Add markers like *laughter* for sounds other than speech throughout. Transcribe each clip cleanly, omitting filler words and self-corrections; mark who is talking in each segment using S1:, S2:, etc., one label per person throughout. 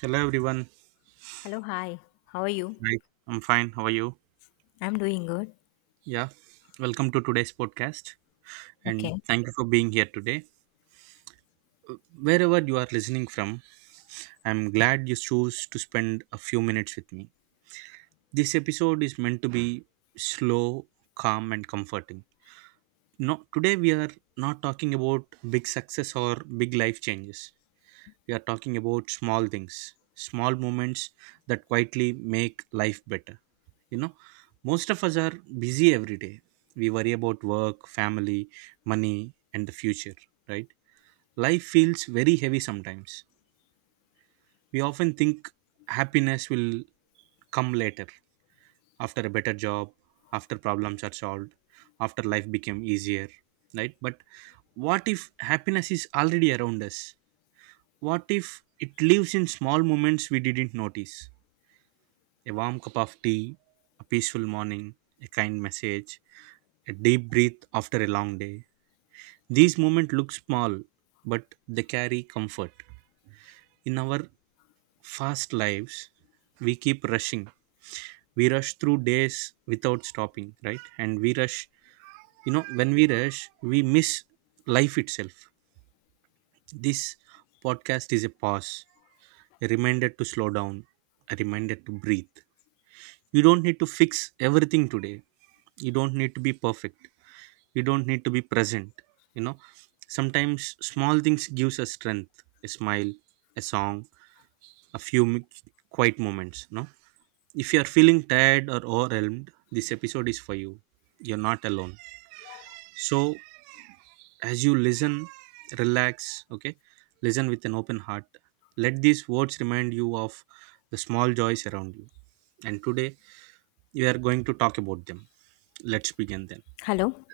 S1: Hello everyone.
S2: Hello, hi. How are you?
S1: Hi, I'm fine. How are you?
S2: I'm doing good.
S1: Yeah. Welcome to today's podcast
S2: Okay.
S1: and thank you for being here today. Wherever you are listening from, I'm glad you chose to spend a few minutes with me. This episode is meant to be slow, calm and comforting. No, today we are not talking about big success or big life changes. We are talking about small things, small moments that quietly make life better. You know, most of us are busy every day. We worry about work, family, money, and the future, right? Life feels very heavy sometimes. We often think happiness will come later, after a better job, after problems are solved, after life became easier, right? But what if happiness is already around us? What if it lives in small moments we didn't notice? A warm cup of tea, a peaceful morning, a kind message, a deep breath after a long day. These moments look small, but they carry comfort. In our fast lives, we keep rushing. We rush through days without stopping, right? And we rush, when we rush, we miss life itself. This podcast is a pause, a reminder to slow down, a reminder to breathe. You don't need to fix everything today, you don't need to be perfect, you don't need to be present. You know, sometimes small things gives us strength, a smile, a song, a few mi- quiet moments. No, if you are feeling tired or overwhelmed, this episode is for you. You're not alone. So as you listen, relax. Okay, listen with an open heart, let these words remind you of the small joys around you, and today we are going to talk about them. Let's begin then.
S2: Hello.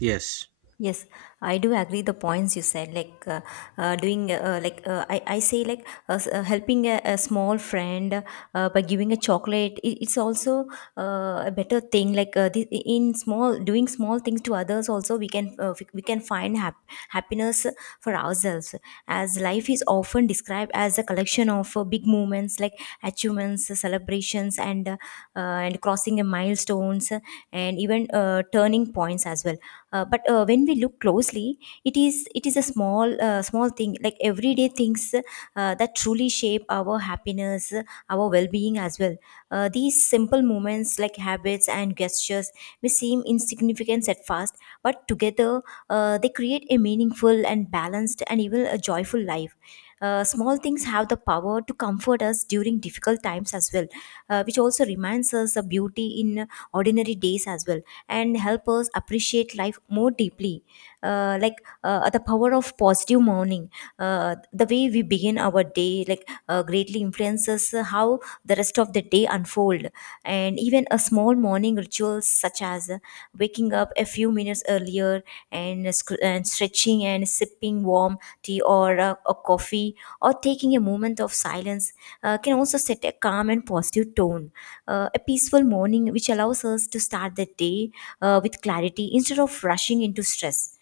S1: Yes,
S2: Yes, I do agree the points you said. Like I, I say, helping a small friend by giving a chocolate. It's also a better thing. Like, in small, doing small things to others, also we can we can find happiness for ourselves. As life is often described as a collection of big moments, like achievements, celebrations, and and crossing a milestones, and even turning points as well, but when we look closely it is a small thing, like everyday things that truly shape our happiness, our well-being as well. These simple moments like habits and gestures may seem insignificant at first, but together they create a meaningful and balanced and even a joyful life. Small things have the power to comfort us during difficult times as well, which also reminds us of beauty in ordinary days as well, and help us appreciate life more deeply. Uh, like the power of positive morning, the way we begin our day, greatly influences how the rest of the day unfold. And even a small morning rituals such as waking up a few minutes earlier, and stretching and sipping warm tea or a coffee, or taking a moment of silence, can also set a calm and positive tone. A peaceful morning which allows us to start the day with clarity instead of rushing into stress.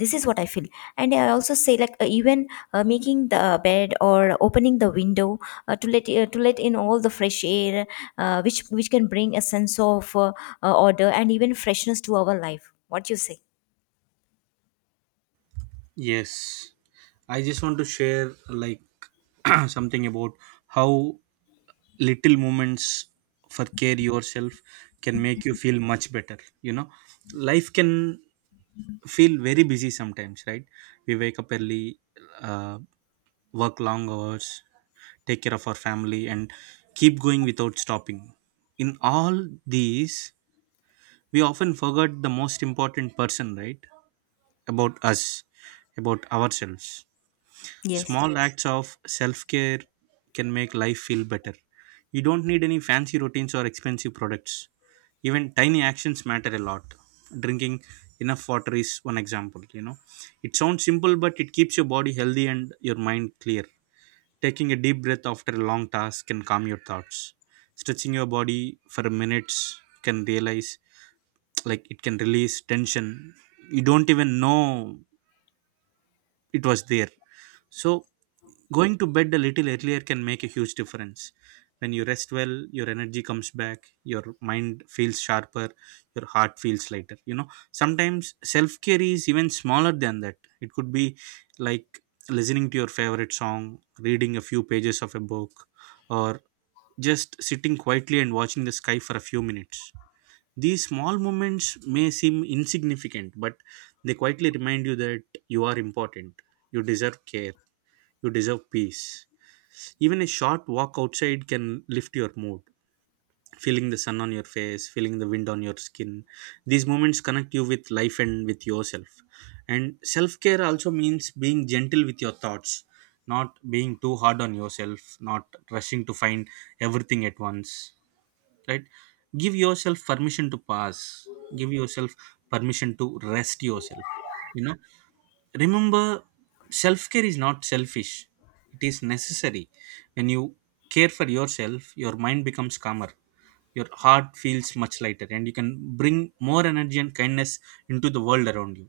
S2: This is what I feel. And I also say, even making the bed or opening the window to let in all the fresh air, which can bring a sense of order and even freshness to our life. What you say?
S1: yes, I just want to share like *clears throat* something about how little moments for care yourself can make you feel much better. You know, life can feel very busy sometimes, right? We wake up early, uh, work long hours, take care of our family and keep going without stopping. In all these, we often forget the most important person, right? About us, about ourselves.
S2: Yes,
S1: Small yes, acts of self care can make life feel better. You don't need any fancy routines or expensive products. Even tiny actions matter a lot. Drinking enough water is one example, you know. It sounds simple, but it keeps your body healthy and your mind clear. Taking a deep breath after a long task can calm your thoughts. Stretching your body for minutes can realize, like, it can release tension you don't even know it was there. So going to bed a little earlier can make a huge difference. When you rest well, your energy comes back, your mind feels sharper, your heart feels lighter. You know, sometimes self care is even smaller than that. It could be like listening to your favorite song, reading a few pages of a book, or just sitting quietly and watching the sky for a few minutes. These small moments may seem insignificant, but they quietly remind you that you are important, you deserve care, you deserve peace. Even a short walk outside can lift your mood, feeling the sun on your face, feeling the wind on your skin. These moments connect you with life and with yourself. And self care also means being gentle with your thoughts, not being too hard on yourself, not rushing to find everything at once, right? Give yourself permission to pass, give yourself permission to rest yourself. You know, remember, self care is not selfish, it is necessary. When you care for yourself, your mind becomes calmer, your heart feels much lighter, and you can bring more energy and kindness into the world around you.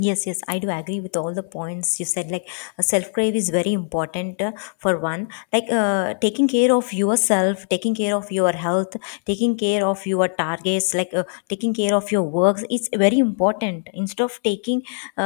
S2: yes, yes, I do agree with all the points you said. Like self crave is very important for one. Like taking care of yourself, taking care of your health, taking care of your targets, taking care of your works. It's very important. Instead of taking, uh,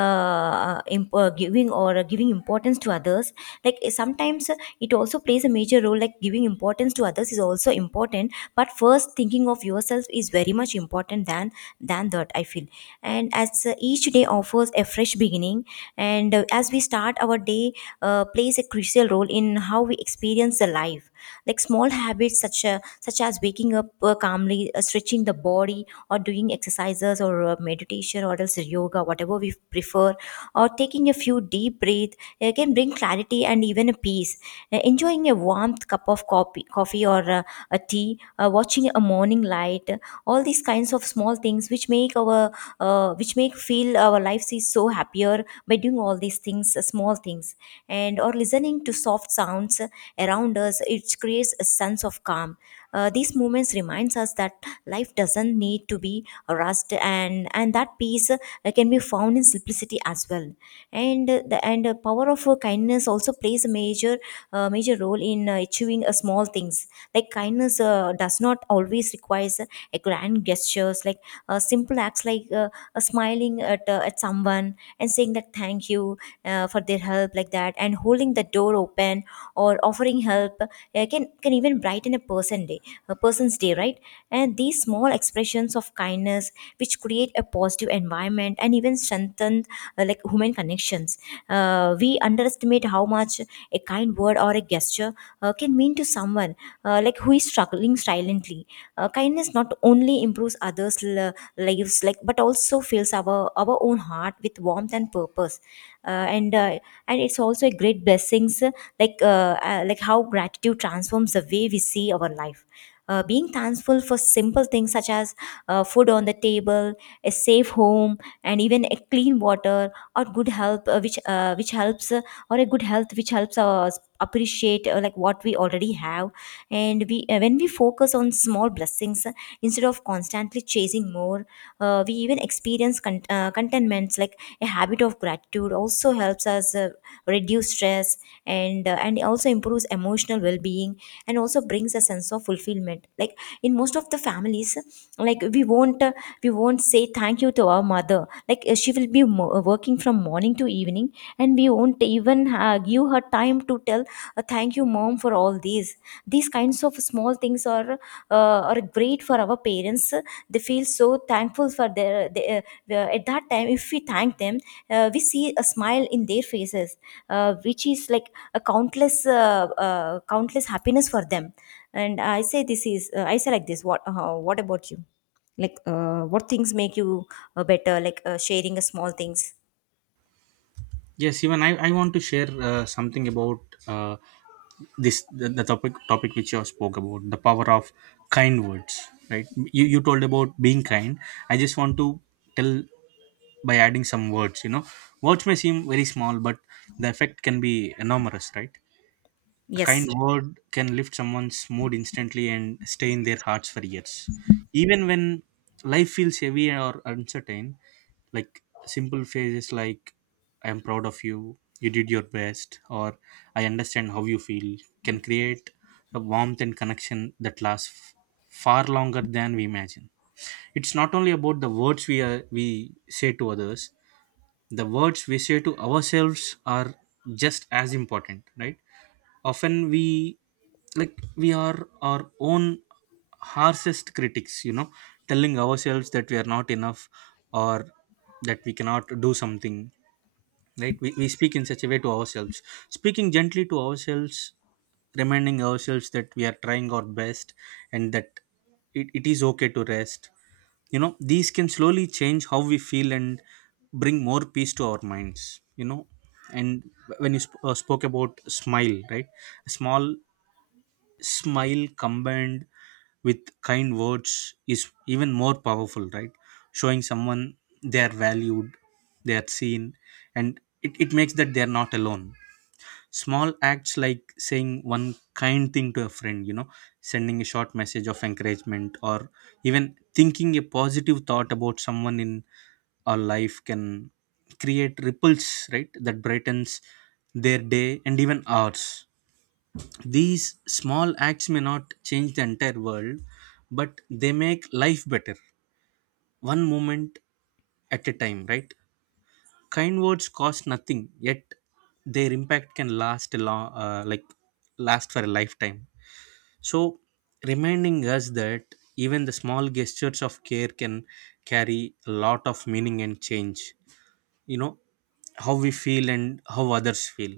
S2: uh, imp- uh, giving or giving importance to others, like sometimes it also plays a major role. Like giving importance to others is also important, but first thinking of yourself is very much important than that, I feel. And as each day offers a fresh beginning, and as we start our day, plays a crucial role in how we experience the life. Like small habits such as waking up calmly, stretching the body or doing exercises, or meditation or else yoga, whatever we prefer, or taking a few deep breaths, can bring clarity and even a peace. Enjoying a warmth cup of coffee or a tea, watching a morning light, all these kinds of small things which make our which make feel our lives is so happier by doing all these things, small things, and or listening to soft sounds around us. It creates a sense of calm. These moments reminds us that life doesn't need to be rushed, and that peace can be found in simplicity as well. And the power of kindness also plays a major role in achieving small things. Like kindness does not always requires a grand gestures. Like simple acts like smiling at someone and saying that thank you for their help, like that, and holding the door open or offering help, can even brighten a person day, a person's day, right? And these small expressions of kindness which create a positive environment and even strengthen like human connections. We underestimate how much a kind word or a gesture can mean to someone like who is struggling silently. Kindness not only improves others' lives, like, but also fills our own heart with warmth and purpose. Uh, and uh, and it's also a great blessings, like how gratitude transforms the way we see our life. Being thankful for simple things such as food on the table, a safe home, and even a clean water or good help, which helps or a good health, which helps us appreciate like what we already have. And we When we focus on small blessings, instead of constantly chasing more, we even experience contentments. Like a habit of gratitude also helps us reduce stress, and and it also improves emotional well-being, and also brings a sense of fulfillment. Like in most of the families, like we won't say thank you to our mother. She will be working from morning to evening, and we won't even give her time to tell thank you mom for all these. These kinds of small things are great for our parents. They feel so thankful for their at that time. If we thank them, we see a smile in their faces, which is like a countless happiness for them. And I say this is I say like this. What what about you, like, what things make you better? Like sharing a small things.
S1: Yes, even I want to share something about uh, the topic which you spoke about, the power of kind words, right? You told about being kind. I just want to tell by adding some words. You know, words may seem very small, but the effect can be enormous, right? A kind
S2: Yes.
S1: word can lift someone's mood instantly and stay in their hearts for years. Even when life feels heavy or uncertain, like simple phrases like "I am proud of you," "You did your best," or "I understand how you feel" can create a warmth and connection that lasts far longer than we imagine. It's not only about the words we say to others, the words we say to ourselves are just as important, right? Often we, like, we are our own harshest critics, you know, telling ourselves that we are not enough or that we cannot do something. Right, we speak in such a way to ourselves. Speaking gently to ourselves, reminding ourselves that we are trying our best and that it is okay to rest, you know, these can slowly change how we feel and bring more peace to our minds. You know, and when you spoke about smile, right? A small smile combined with kind words is even more powerful, right? Showing someone they are valued, they are seen, and it makes that they are not alone. Small acts like saying one kind thing to a friend, you know, sending a short message of encouragement or even thinking a positive thought about someone in our life can create ripples, right, that brightens their day and even ours. These small acts may not change the entire world, but they make life better one moment at a time, right? Kind words cost nothing, yet their impact can last a long like last for a lifetime, so reminding us that even the small gestures of care can carry a lot of meaning and change, you know, how we feel and how others feel.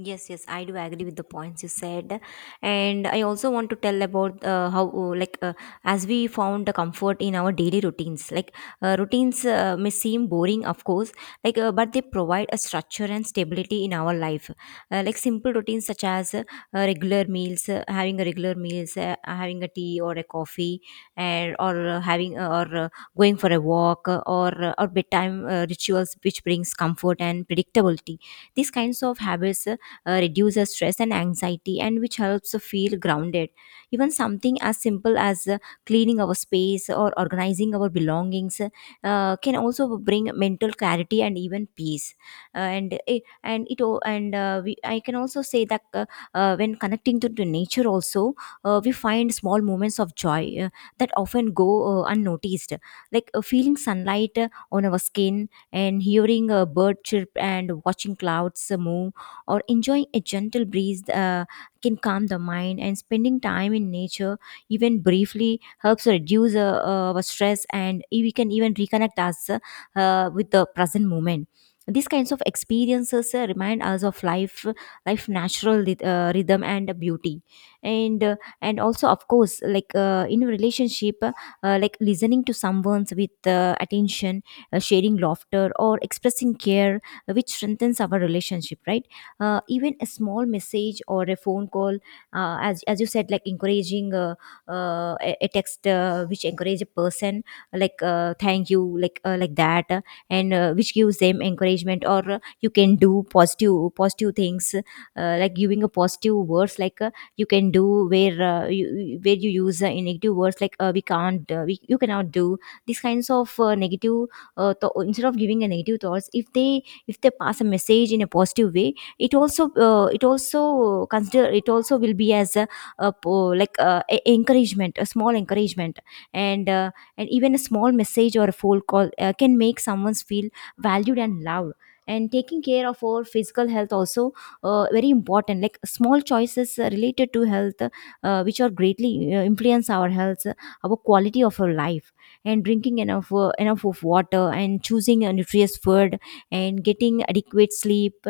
S2: Yes, yes, I do agree with the points you said, and I also want to tell about how, as we found the comfort in our daily routines. Like routines may seem boring, of course, but they provide a structure and stability in our life. Like simple routines such as regular meals, having a regular meals, having a tea or a coffee, and or having or going for a walk, or or bedtime rituals, which brings comfort and predictability. These kinds of habits. Reduces stress and anxiety and which helps to feel grounded. Even something as simple as cleaning our space or organizing our belongings can also bring mental clarity and even peace. And it al- and we, I can also say that when connecting to nature also, we find small moments of joy that often go unnoticed. Like feeling sunlight on our skin, and hearing a bird chirp and watching clouds move or enjoying a gentle breeze, can calm the mind. And spending time in nature even briefly helps reduce our stress, and we can even reconnect us with the present moment. These kinds of experiences remind us of life, life natural rhythm and beauty. And and also of course, in a relationship, like listening to someone's with attention, sharing laughter or expressing care, which strengthens our relationship, right? Even a small message or a phone call, as you said, like encouraging a text which encourage a person, like thank you, like that, and which gives them encouragement, or you can do, positive things. Uh, like giving a positive words, like you can do, where where you use negative words, like we can't we, you cannot do, these kinds of negative instead of giving a negative thoughts, if they pass a message in a positive way, it also consider, it also will be as a, a encouragement, a small encouragement. And and even a small message or a phone call can make someone feel valued and loved. And taking care of our physical health also very important. Like small choices related to health, which are greatly influence our health, our quality of our life. And drinking enough of water, and choosing a nutritious food, and getting adequate sleep,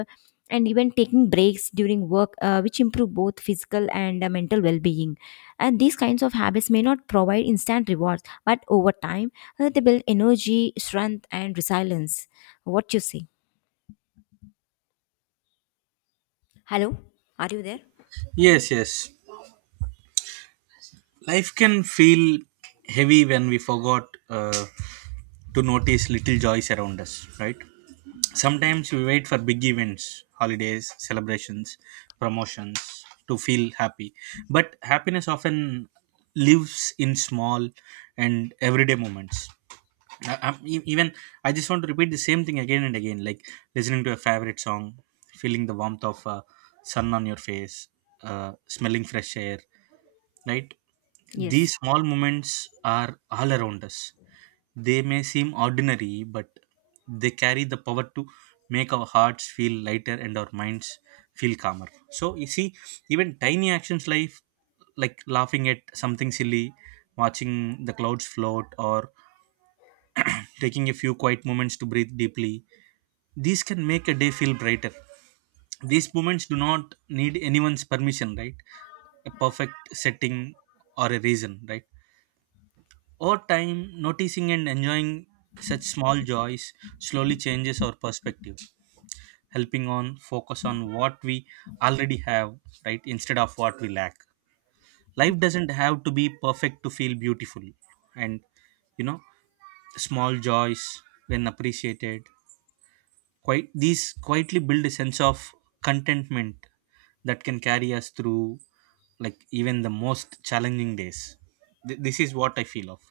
S2: and even taking breaks during work, which improve both physical and mental well-being. And these kinds of habits may not provide instant rewards, but over time they build energy, strength and resilience. What you say? Hello, are you there?
S1: Yes, yes, life can feel heavy when we forgot to notice little joys around us, right? Sometimes we wait for big events, holidays, celebrations, promotions to feel happy, but happiness often lives in small and everyday moments. Even I just want to repeat the same thing again and again, like listening to a favorite song, feeling the warmth of sun on your face, smelling fresh air, right?
S2: Yes.
S1: These small moments are all around us. They may seem ordinary, but they carry the power to make our hearts feel lighter and our minds feel calmer. So you see, even tiny actions like laughing at something silly, watching the clouds float, or taking a few quiet moments to breathe deeply. These can make a day feel brighter. These moments do not need anyone's permission, right? A perfect setting or a reason, right? Over time, noticing and enjoying such small joys slowly changes our perspective, helping on focus on what we already have, right, instead of what we lack. Life doesn't have to be perfect to feel beautiful, and, you know, small joys, when appreciated, quite these quietly build a sense of contentment that can carry us through like even the most challenging days. This is what I feel of.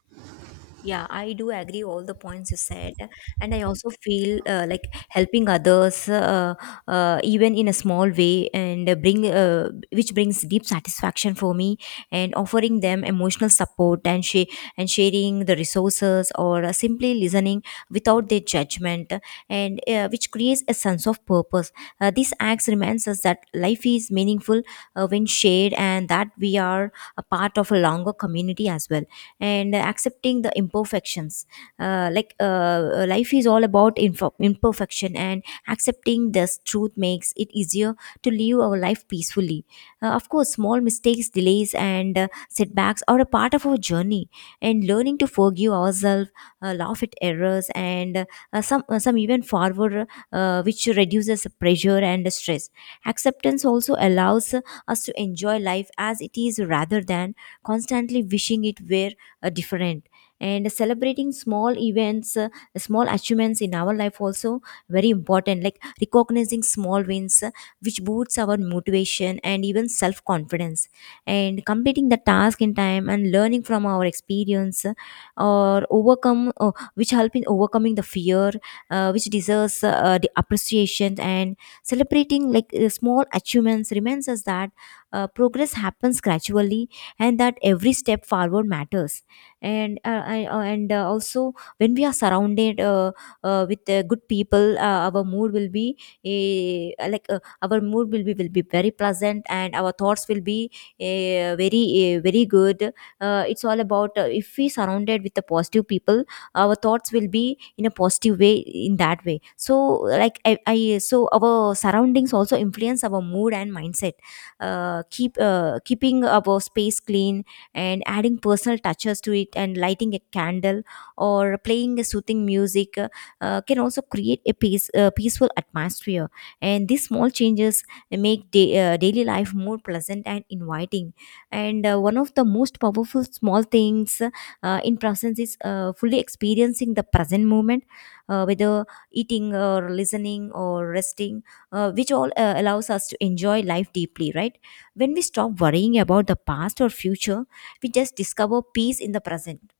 S2: Yeah, I do agree all the points you said, and I also feel like helping others, even in a small way, and bring which brings deep satisfaction for me, and offering them emotional support and sharing the resources, or simply Listening without their judgment, and which creates a sense of purpose. These acts reminds us that life is meaningful when shared, and that we are a part of a longer community as well, and accepting the imperfections, uh, like uh, life is all about imperfection, and accepting this truth makes it easier to live our life peacefully. Uh, of course small mistakes delays and setbacks are a part of our journey, and learning to forgive ourselves, laugh at errors and some even forward, which reduces pressure and stress. Acceptance also allows us to enjoy life as it is rather than constantly wishing it were different. And celebrating small events, small achievements in our life also very important, like recognizing small wins, which boosts our motivation and even self confidence, and completing the task in time and learning from our experience, or overcome which help in overcoming the fear, which deserves the appreciation. And celebrating like small achievements reminds us that progress happens gradually and that every step forward matters. And also when we are surrounded with good people, our mood will be our mood will be very pleasant and our thoughts will be very good. It's all about if we surrounded with the positive people, our thoughts will be in a positive way in that way. So like i, I so our surroundings also influence our mood and mindset. Keeping our space clean and adding personal touches to it, and lighting a candle or playing a soothing music, can also create a peaceful atmosphere. And these small changes make daily life more pleasant and inviting. And one of the most powerful small things in presence is fully experiencing the present moment, whether eating or listening or resting, which allows us to enjoy life deeply, right? When we stop worrying about the past or future, we just discover peace in the present.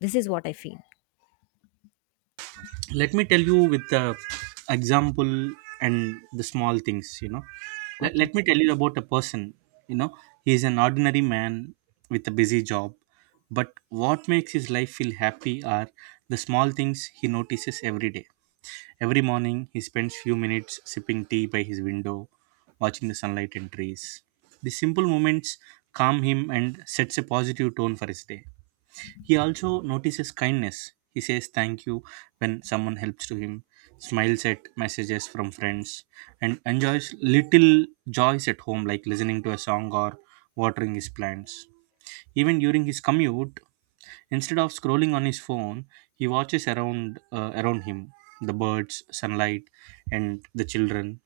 S2: This is what I feel.
S1: Let me tell you with the example and the small things, you know. let,
S2: Okay.
S1: let me tell you about a person. You know, he is an ordinary man with a busy job, but what makes his life feel happy are the small things he notices every day. Every morning, he spends few minutes sipping tea by his window, watching the sunlight and trees. These simple moments calm him and sets a positive tone for his day. He also notices kindness. He says thank you when someone helps to him, smiles at messages from friends, and enjoys little joys at home like listening to a song or watering his plants. Even during his commute, instead of scrolling on his phone, he watches around him, the birds, sunlight, and the children.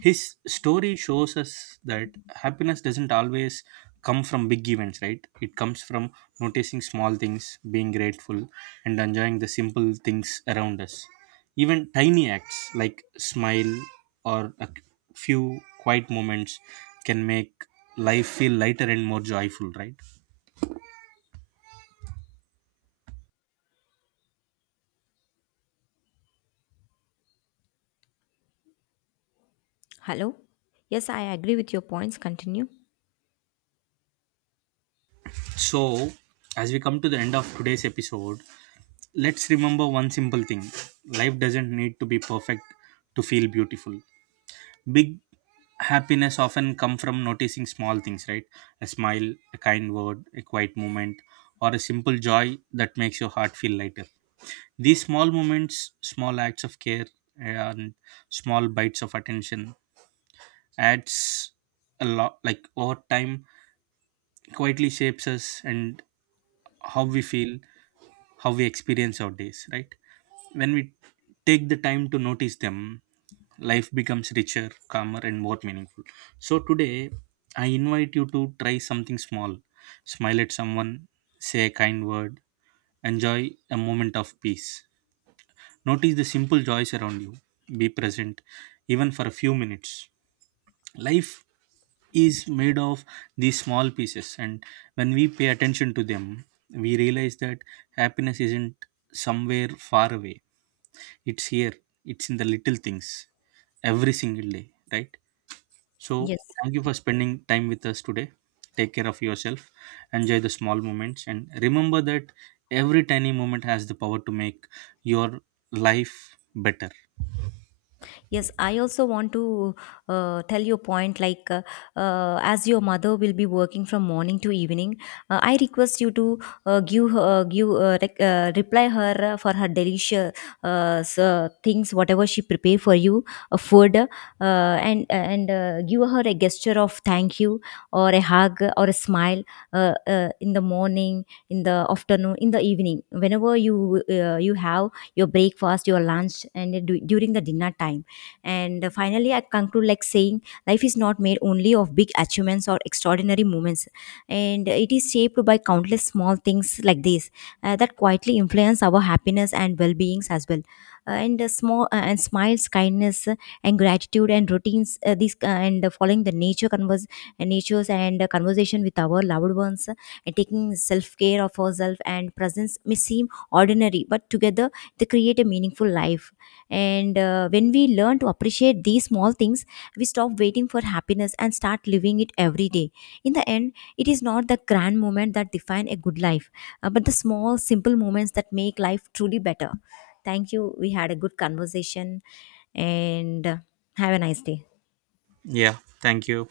S1: His story shows us that happiness doesn't always come from big events, right? It comes from noticing small things, being grateful, and enjoying the simple things around us. Even tiny acts like smile or a few quiet moments can make life feel lighter and more joyful, right?
S2: Hello? Yes, I agree with your points. Continue.
S1: So, as we come to the end of today's episode, let's remember one simple thing. Life doesn't need to be perfect to feel beautiful. Big happiness often come from noticing small things, right? A smile, a kind word, a quiet moment, or a simple joy that makes your heart feel lighter. These small moments, small acts of care, and small bites of attention adds a lot, like over time quietly shapes us and how we feel, how we experience our days, right? When we take the time to notice them, life becomes richer, calmer and more meaningful. So today I invite you to try something small. Smile at someone, say a kind word, enjoy a moment of peace, notice the simple joys around you, be present, even for a few minutes. Life is made of these small pieces, and when we pay attention to them, we realize that happiness isn't somewhere far away, it's here, it's in the little things every single day, right? So
S2: Yes.
S1: thank you for spending time with us today. Take care of yourself, enjoy the small moments and remember that every tiny moment has the power to make your life better.
S2: Yes, I also want to tell you a point like, as your mother will be working from morning to evening, I request you to give reply her for her delicious things, whatever she prepare for you, food, and give her a gesture of thank you or a hug or a smile, in the morning, in the afternoon, in the evening, whenever you you have your breakfast, your lunch, and during the dinner time. And finally I conclude like saying life is not made only of big achievements or extraordinary moments, and it is shaped by countless small things like this, that quietly influence our happiness and well-beings as well. And Small and smiles, kindness, and gratitude and routines, these and following the natures and conversation with our loved ones, and taking self-care of ourselves and presence may seem ordinary, but together they create a meaningful life. And when we learn to appreciate these small things, we stop waiting for happiness and start living it every day. In the end, it is not the grand moment that define a good life, but the small, simple moments that make life truly better. Thank you. We had a good conversation, and have a nice day.
S1: Yeah, thank you.